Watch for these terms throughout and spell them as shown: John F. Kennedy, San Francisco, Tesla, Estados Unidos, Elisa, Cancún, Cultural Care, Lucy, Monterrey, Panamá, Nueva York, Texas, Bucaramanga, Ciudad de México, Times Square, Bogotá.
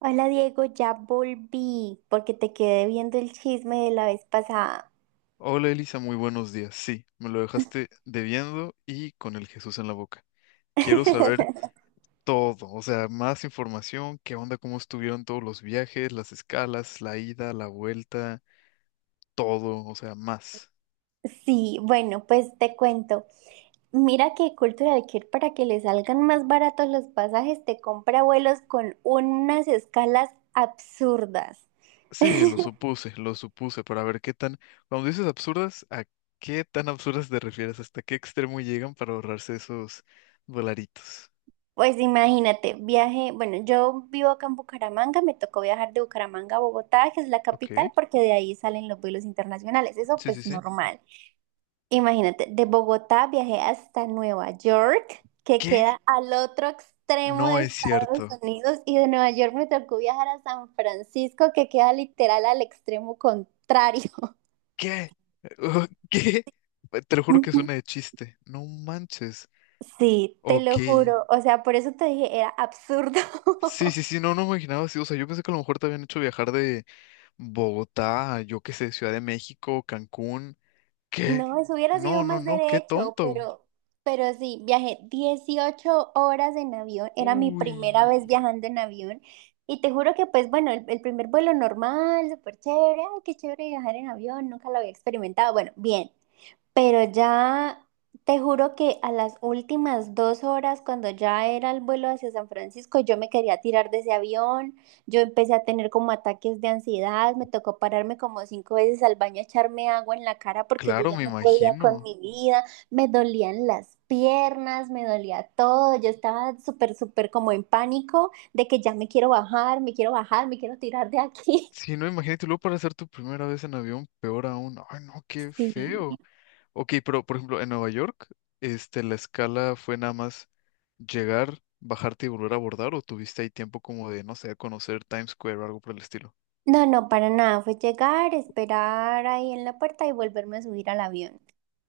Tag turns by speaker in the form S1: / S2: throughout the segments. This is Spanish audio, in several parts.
S1: Hola Diego, ya volví porque te quedé viendo el chisme de la vez pasada.
S2: Hola Elisa, muy buenos días. Sí, me lo dejaste debiendo y con el Jesús en la boca. Quiero saber todo, o sea, más información, qué onda, cómo estuvieron todos los viajes, las escalas, la ida, la vuelta, todo, o sea, más.
S1: Sí, bueno, pues te cuento. Mira que Cultural Care para que le salgan más baratos los pasajes te compra vuelos con unas escalas absurdas.
S2: Sí, lo supuse, para ver qué tan, cuando dices absurdas, ¿a qué tan absurdas te refieres? ¿Hasta qué extremo llegan para ahorrarse esos dolaritos?
S1: Pues imagínate, viaje, bueno, yo vivo acá en Bucaramanga, me tocó viajar de Bucaramanga a Bogotá, que es la capital,
S2: Ok,
S1: porque de ahí salen los vuelos internacionales, eso
S2: sí, sí,
S1: pues
S2: sí.
S1: normal. Imagínate, de Bogotá viajé hasta Nueva York, que
S2: ¿Qué?
S1: queda al otro extremo de
S2: No es
S1: Estados
S2: cierto.
S1: Unidos, y de Nueva York me tocó viajar a San Francisco, que queda literal al extremo contrario.
S2: ¿Qué? ¿Qué? Te lo juro que suena de chiste. No manches.
S1: Sí, te
S2: Ok.
S1: lo juro. O sea, por eso te dije, era absurdo.
S2: Sí, sí, sí, no, no me imaginaba así. O sea, yo pensé que a lo mejor te habían hecho viajar de Bogotá, a, yo qué sé, Ciudad de México, Cancún. ¿Qué?
S1: No, eso hubiera sido
S2: No, no,
S1: más
S2: no, qué
S1: derecho,
S2: tonto.
S1: pero sí, viajé 18 horas en avión, era mi primera vez
S2: Uy.
S1: viajando en avión y te juro que pues bueno, el primer vuelo normal, súper chévere, ay, qué chévere viajar en avión, nunca lo había experimentado, bueno, bien, pero ya te juro que a las últimas 2 horas, cuando ya era el vuelo hacia San Francisco, yo me quería tirar de ese avión, yo empecé a tener como ataques de ansiedad, me tocó pararme como 5 veces al baño a echarme agua en la cara porque yo
S2: Claro,
S1: ya
S2: me
S1: no podía con
S2: imagino.
S1: mi vida, me dolían las piernas, me dolía todo, yo estaba súper, súper como en pánico de que ya me quiero bajar, me quiero bajar, me quiero tirar de aquí.
S2: Sí, no, imagínate, y luego para hacer tu primera vez en avión, peor aún. Ay, no, qué
S1: Sí.
S2: feo. Ok, pero por ejemplo, en Nueva York, este, la escala fue nada más llegar, bajarte y volver a abordar, o tuviste ahí tiempo como de, no sé, conocer Times Square o algo por el estilo.
S1: No, no, para nada. Fue llegar, esperar ahí en la puerta y volverme a subir al avión.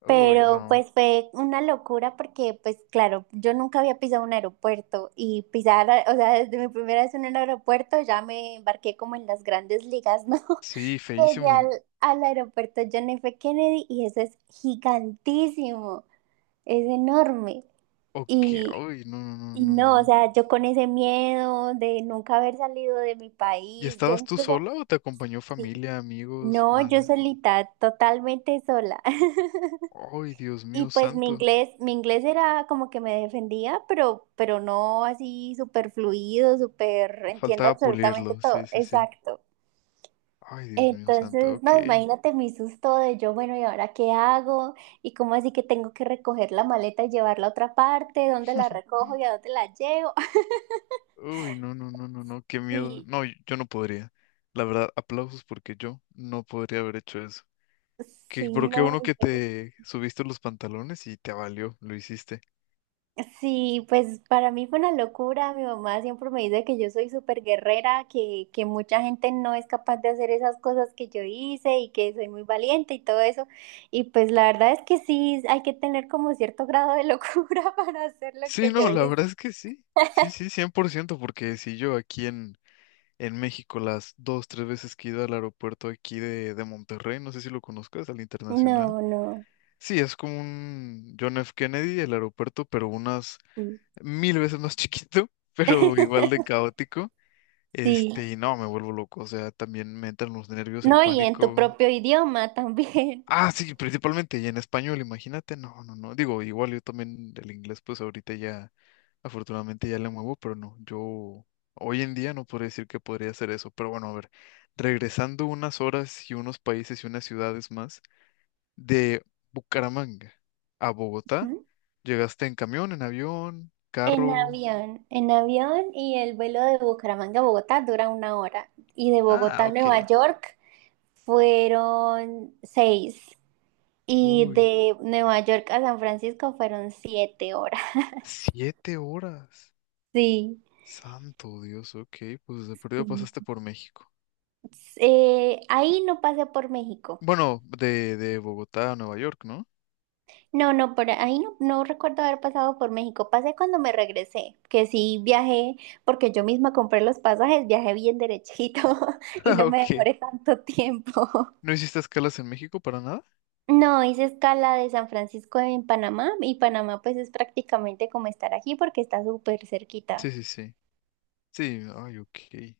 S2: Uy,
S1: Pero
S2: no.
S1: pues fue una locura porque pues claro, yo nunca había pisado un aeropuerto y pisar, o sea, desde mi primera vez en un aeropuerto ya me embarqué como en las grandes ligas, ¿no?
S2: Sí,
S1: Llegué
S2: feísimo.
S1: al aeropuerto John F. Kennedy y eso es gigantísimo, es enorme.
S2: Ok,
S1: Y,
S2: uy, no, no,
S1: y
S2: no, no,
S1: no, o
S2: no.
S1: sea, yo con ese miedo de nunca haber salido de mi
S2: ¿Y
S1: país, yo
S2: estabas tú sola
S1: incluso...
S2: o te acompañó
S1: Sí,
S2: familia, amigos?
S1: no, yo
S2: Nada.
S1: solita, totalmente sola.
S2: Ay, Dios
S1: Y
S2: mío
S1: pues
S2: santo.
S1: mi inglés era como que me defendía, pero no así súper fluido, súper entiendo
S2: Faltaba
S1: absolutamente
S2: pulirlo, sí,
S1: todo.
S2: sí, sí.
S1: Exacto.
S2: Ay, Dios mío santo,
S1: Entonces,
S2: ok.
S1: no, imagínate mi susto de yo, bueno, ¿y ahora qué hago? ¿Y cómo así que tengo que recoger la maleta y llevarla a otra parte? ¿Dónde la recojo y a dónde la llevo?
S2: Uy, no, no, no, no, no, qué miedo.
S1: Sí,
S2: No, yo no podría. La verdad, aplausos porque yo no podría haber hecho eso. Pero
S1: sí,
S2: qué bueno
S1: no.
S2: que te subiste los pantalones y te valió, lo hiciste.
S1: Sí, pues para mí fue una locura. Mi mamá siempre me dice que yo soy súper guerrera, que mucha gente no es capaz de hacer esas cosas que yo hice y que soy muy valiente y todo eso. Y pues la verdad es que sí, hay que tener como cierto grado de locura para hacer lo
S2: Sí,
S1: que yo
S2: no, la verdad
S1: hice.
S2: es que sí. Sí, sí, 100% porque si yo aquí en, México las dos, tres veces que he ido al aeropuerto aquí de Monterrey, no sé si lo conozcas, al internacional.
S1: No, no.
S2: Sí, es como un John F. Kennedy, el aeropuerto, pero unas
S1: Sí.
S2: mil veces más chiquito, pero igual de caótico.
S1: Sí.
S2: Este, y no, me vuelvo loco. O sea, también me entran los nervios, el
S1: No, y en tu
S2: pánico.
S1: propio idioma también.
S2: Ah, sí, principalmente, y en español, imagínate, no, no, no. Digo, igual yo también el inglés, pues ahorita ya, afortunadamente ya le muevo, pero no, yo hoy en día no podría decir que podría hacer eso. Pero bueno, a ver, regresando unas horas y unos países y unas ciudades más, de Bucaramanga a Bogotá,
S1: ¿Mm?
S2: llegaste en camión, en avión, carro.
S1: En avión y el vuelo de Bucaramanga a Bogotá dura una hora y de
S2: Ah,
S1: Bogotá a
S2: ok.
S1: Nueva York. Fueron seis. Y
S2: Uy,
S1: de Nueva York a San Francisco fueron 7 horas.
S2: 7 horas.
S1: Sí,
S2: Santo Dios, ok, pues de perdido
S1: sí.
S2: pasaste por México.
S1: Ahí no pasé por México.
S2: Bueno, de, Bogotá a Nueva York, ¿no?
S1: No, no, por ahí no, no recuerdo haber pasado por México. Pasé cuando me regresé, que sí viajé, porque yo misma compré los pasajes, viajé bien derechito y
S2: Ah,
S1: no me
S2: ok.
S1: demoré tanto tiempo.
S2: ¿No hiciste escalas en México para nada?
S1: No, hice escala de San Francisco en Panamá y Panamá pues es prácticamente como estar aquí porque está súper cerquita.
S2: Sí, sí, sí. Sí, ay, ok.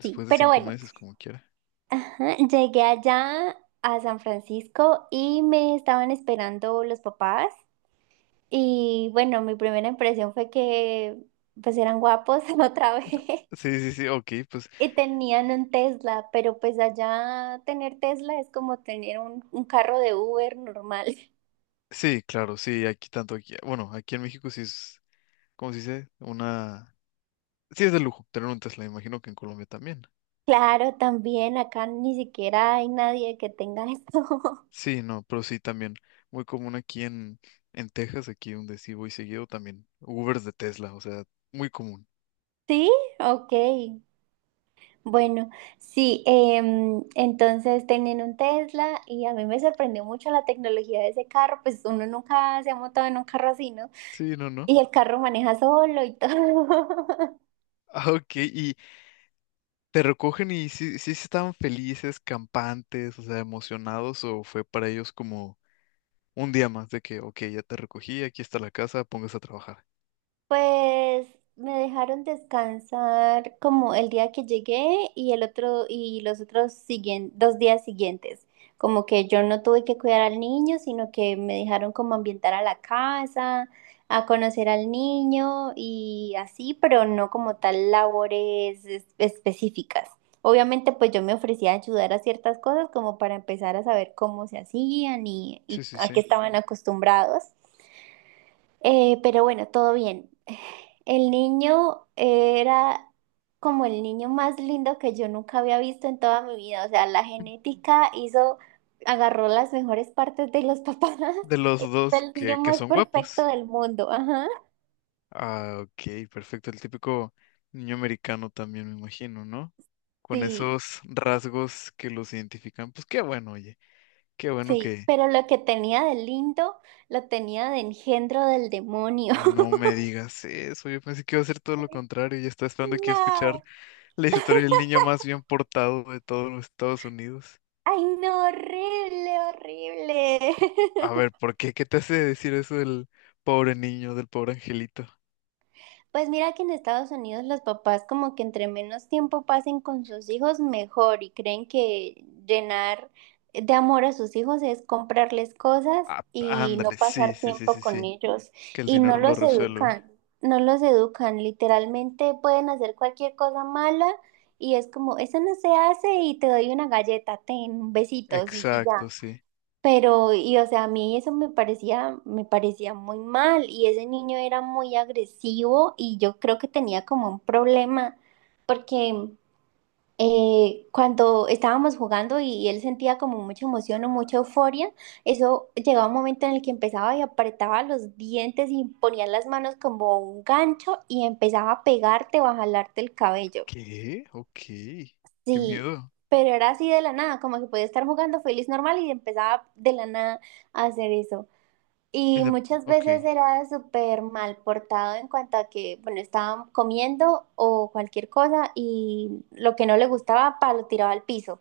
S1: Sí,
S2: de
S1: pero
S2: cinco
S1: bueno,
S2: meses, como quiera.
S1: ajá, llegué allá a San Francisco y me estaban esperando los papás. Y bueno, mi primera impresión fue que pues eran guapos otra
S2: No.
S1: vez
S2: Sí, sí, sí, ok, pues
S1: y tenían un Tesla, pero pues allá tener Tesla es como tener un carro de Uber normal.
S2: sí, claro, sí, aquí tanto aquí. Bueno, aquí en México sí es, ¿cómo se dice? Una... Sí es de lujo tener un Tesla, imagino que en Colombia también.
S1: Claro, también acá ni siquiera hay nadie que tenga esto.
S2: Sí, no, pero sí también. Muy común aquí en Texas, aquí donde sí voy seguido también. Ubers de Tesla, o sea, muy común.
S1: Sí, ok. Bueno, sí, entonces tenían un Tesla y a mí me sorprendió mucho la tecnología de ese carro, pues uno nunca se ha montado en un carro así, ¿no?
S2: Sí, no, no.
S1: Y el carro maneja solo y todo.
S2: Ah, ok, y te recogen y sí, sí estaban felices, campantes, o sea, emocionados, o fue para ellos como un día más de que, ok, ya te recogí, aquí está la casa, póngase a trabajar.
S1: Pues me dejaron descansar como el día que llegué y el otro y los otros siguen, 2 días siguientes. Como que yo no tuve que cuidar al niño, sino que me dejaron como ambientar a la casa, a conocer al niño y así, pero no como tal labores específicas. Obviamente, pues yo me ofrecía a ayudar a ciertas cosas como para empezar a saber cómo se hacían y
S2: Sí, sí,
S1: a qué
S2: sí.
S1: estaban acostumbrados. Pero bueno, todo bien. El niño era como el niño más lindo que yo nunca había visto en toda mi vida. O sea, la genética hizo, agarró las mejores partes de los papás.
S2: De los
S1: Es
S2: dos
S1: el niño
S2: que
S1: más
S2: son
S1: perfecto
S2: guapos.
S1: del mundo. Ajá.
S2: Ah, ok, perfecto. El típico niño americano también, me imagino, ¿no? Con
S1: Sí,
S2: esos rasgos que los identifican. Pues qué bueno, oye, qué bueno
S1: sí.
S2: que
S1: Pero lo que tenía de lindo, lo tenía de engendro del demonio.
S2: no me digas eso. Yo pensé que iba a ser todo lo contrario y estaba esperando aquí a
S1: No.
S2: escuchar la historia del niño más bien portado de todos los Estados Unidos.
S1: Ay, no, horrible,
S2: A
S1: horrible.
S2: ver, ¿por qué? ¿Qué te hace decir eso del pobre niño, del pobre angelito?
S1: Pues mira que en Estados Unidos los papás como que entre menos tiempo pasen con sus hijos mejor y creen que llenar de amor a sus hijos es comprarles cosas
S2: Ah,
S1: y no
S2: ándale, sí,
S1: pasar
S2: sí, sí,
S1: tiempo
S2: sí,
S1: con
S2: sí.
S1: ellos
S2: Que el
S1: y no
S2: dinero lo
S1: los
S2: resuelve.
S1: educan, no los educan, literalmente pueden hacer cualquier cosa mala y es como, eso no se hace y te doy una galleta, ten besitos y ya.
S2: Exacto, sí.
S1: Pero, y o sea, a mí eso me parecía muy mal y ese niño era muy agresivo y yo creo que tenía como un problema porque cuando estábamos jugando y él sentía como mucha emoción o mucha euforia, eso llegaba un momento en el que empezaba y apretaba los dientes y ponía las manos como un gancho y empezaba a pegarte o a jalarte el cabello.
S2: ¿Qué? Ok. Qué
S1: Sí,
S2: miedo.
S1: pero era así de la nada, como que podía estar jugando feliz normal y empezaba de la nada a hacer eso.
S2: En
S1: Y
S2: la-
S1: muchas
S2: Ok.
S1: veces era súper mal portado en cuanto a que, bueno, estaban comiendo o cualquier cosa y lo que no le gustaba, pa, lo tiraba al piso.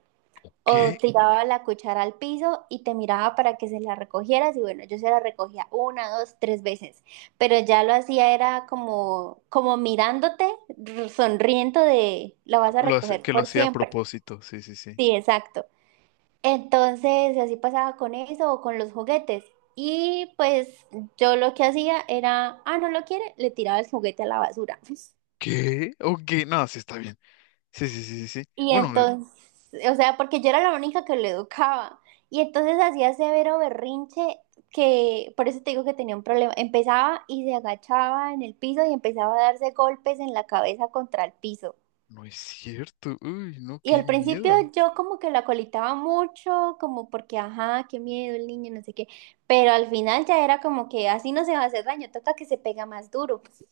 S1: O
S2: ¿Qué?
S1: tiraba la cuchara al piso y te miraba para que se la recogieras y bueno, yo se la recogía una, dos, tres veces. Pero ya lo hacía era como, como mirándote, sonriendo de, la vas a recoger
S2: Que lo
S1: por
S2: hacía a
S1: siempre.
S2: propósito. Sí, sí, sí.
S1: Sí, exacto. Entonces, así pasaba con eso o con los juguetes. Y pues yo lo que hacía era, ah, no lo quiere, le tiraba el juguete a la basura.
S2: ¿Qué? Ok. No, sí está bien. Sí, sí, sí, sí, sí.
S1: Y
S2: Bueno,
S1: entonces, o sea, porque yo era la única que lo educaba. Y entonces hacía severo berrinche que, por eso te digo que tenía un problema. Empezaba y se agachaba en el piso y empezaba a darse golpes en la cabeza contra el piso.
S2: no es cierto. Uy, no,
S1: Y
S2: qué
S1: al principio
S2: miedo.
S1: yo como que la colitaba mucho, como porque, ajá, qué miedo el niño, no sé qué, pero al final ya era como que así no se va a hacer daño, toca que se pega más duro. Pues.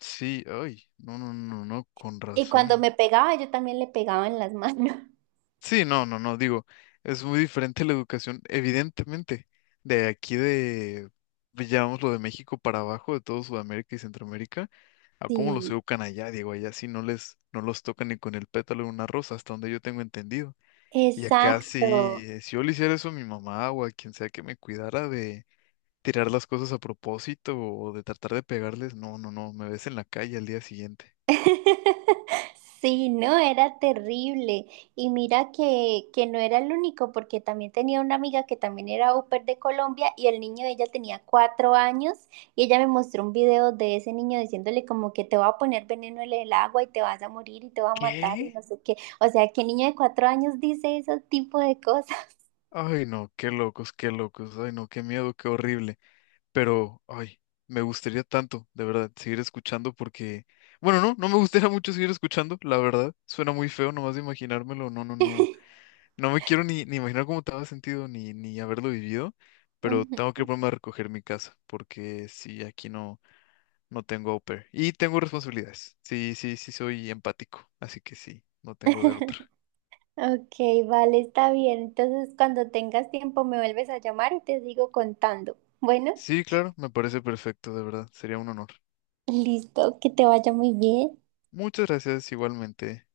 S2: Sí, ay. No, no, no, no, con
S1: Y cuando
S2: razón.
S1: me pegaba, yo también le pegaba en las manos.
S2: Sí, no, no, no, digo, es muy diferente la educación, evidentemente, de aquí de, llamémoslo de México para abajo, de todo Sudamérica y Centroamérica, a cómo los
S1: Sí,
S2: educan allá, digo, allá sí no los tocan ni con el pétalo de una rosa, hasta donde yo tengo entendido. Y acá sí,
S1: exacto.
S2: si yo le hiciera eso a mi mamá o a quien sea que me cuidara de tirar las cosas a propósito o de tratar de pegarles, no, no, no, me ves en la calle al día siguiente.
S1: Sí, no, era terrible. Y mira que no era el único, porque también tenía una amiga que también era au pair de Colombia y el niño de ella tenía 4 años y ella me mostró un video de ese niño diciéndole como que te va a poner veneno en el agua y te vas a morir y te va a matar y
S2: ¿Qué?
S1: no sé qué. O sea, ¿qué niño de 4 años dice ese tipo de cosas?
S2: Ay, no, qué locos, ay, no, qué miedo, qué horrible. Pero, ay, me gustaría tanto, de verdad, seguir escuchando porque, bueno, no, no me gustaría mucho seguir escuchando, la verdad, suena muy feo nomás de imaginármelo, no, no, no, no me quiero ni imaginar cómo te había sentido ni haberlo vivido, pero tengo que
S1: Ujú.
S2: ponerme a recoger mi casa porque sí, aquí no, no tengo au pair y tengo responsabilidades, sí, sí, sí soy empático, así que sí, no tengo de otra.
S1: Ok, vale, está bien. Entonces, cuando tengas tiempo me vuelves a llamar y te sigo contando. Bueno.
S2: Sí, claro, me parece perfecto, de verdad, sería un honor.
S1: Listo, que te vaya muy bien.
S2: Muchas gracias igualmente.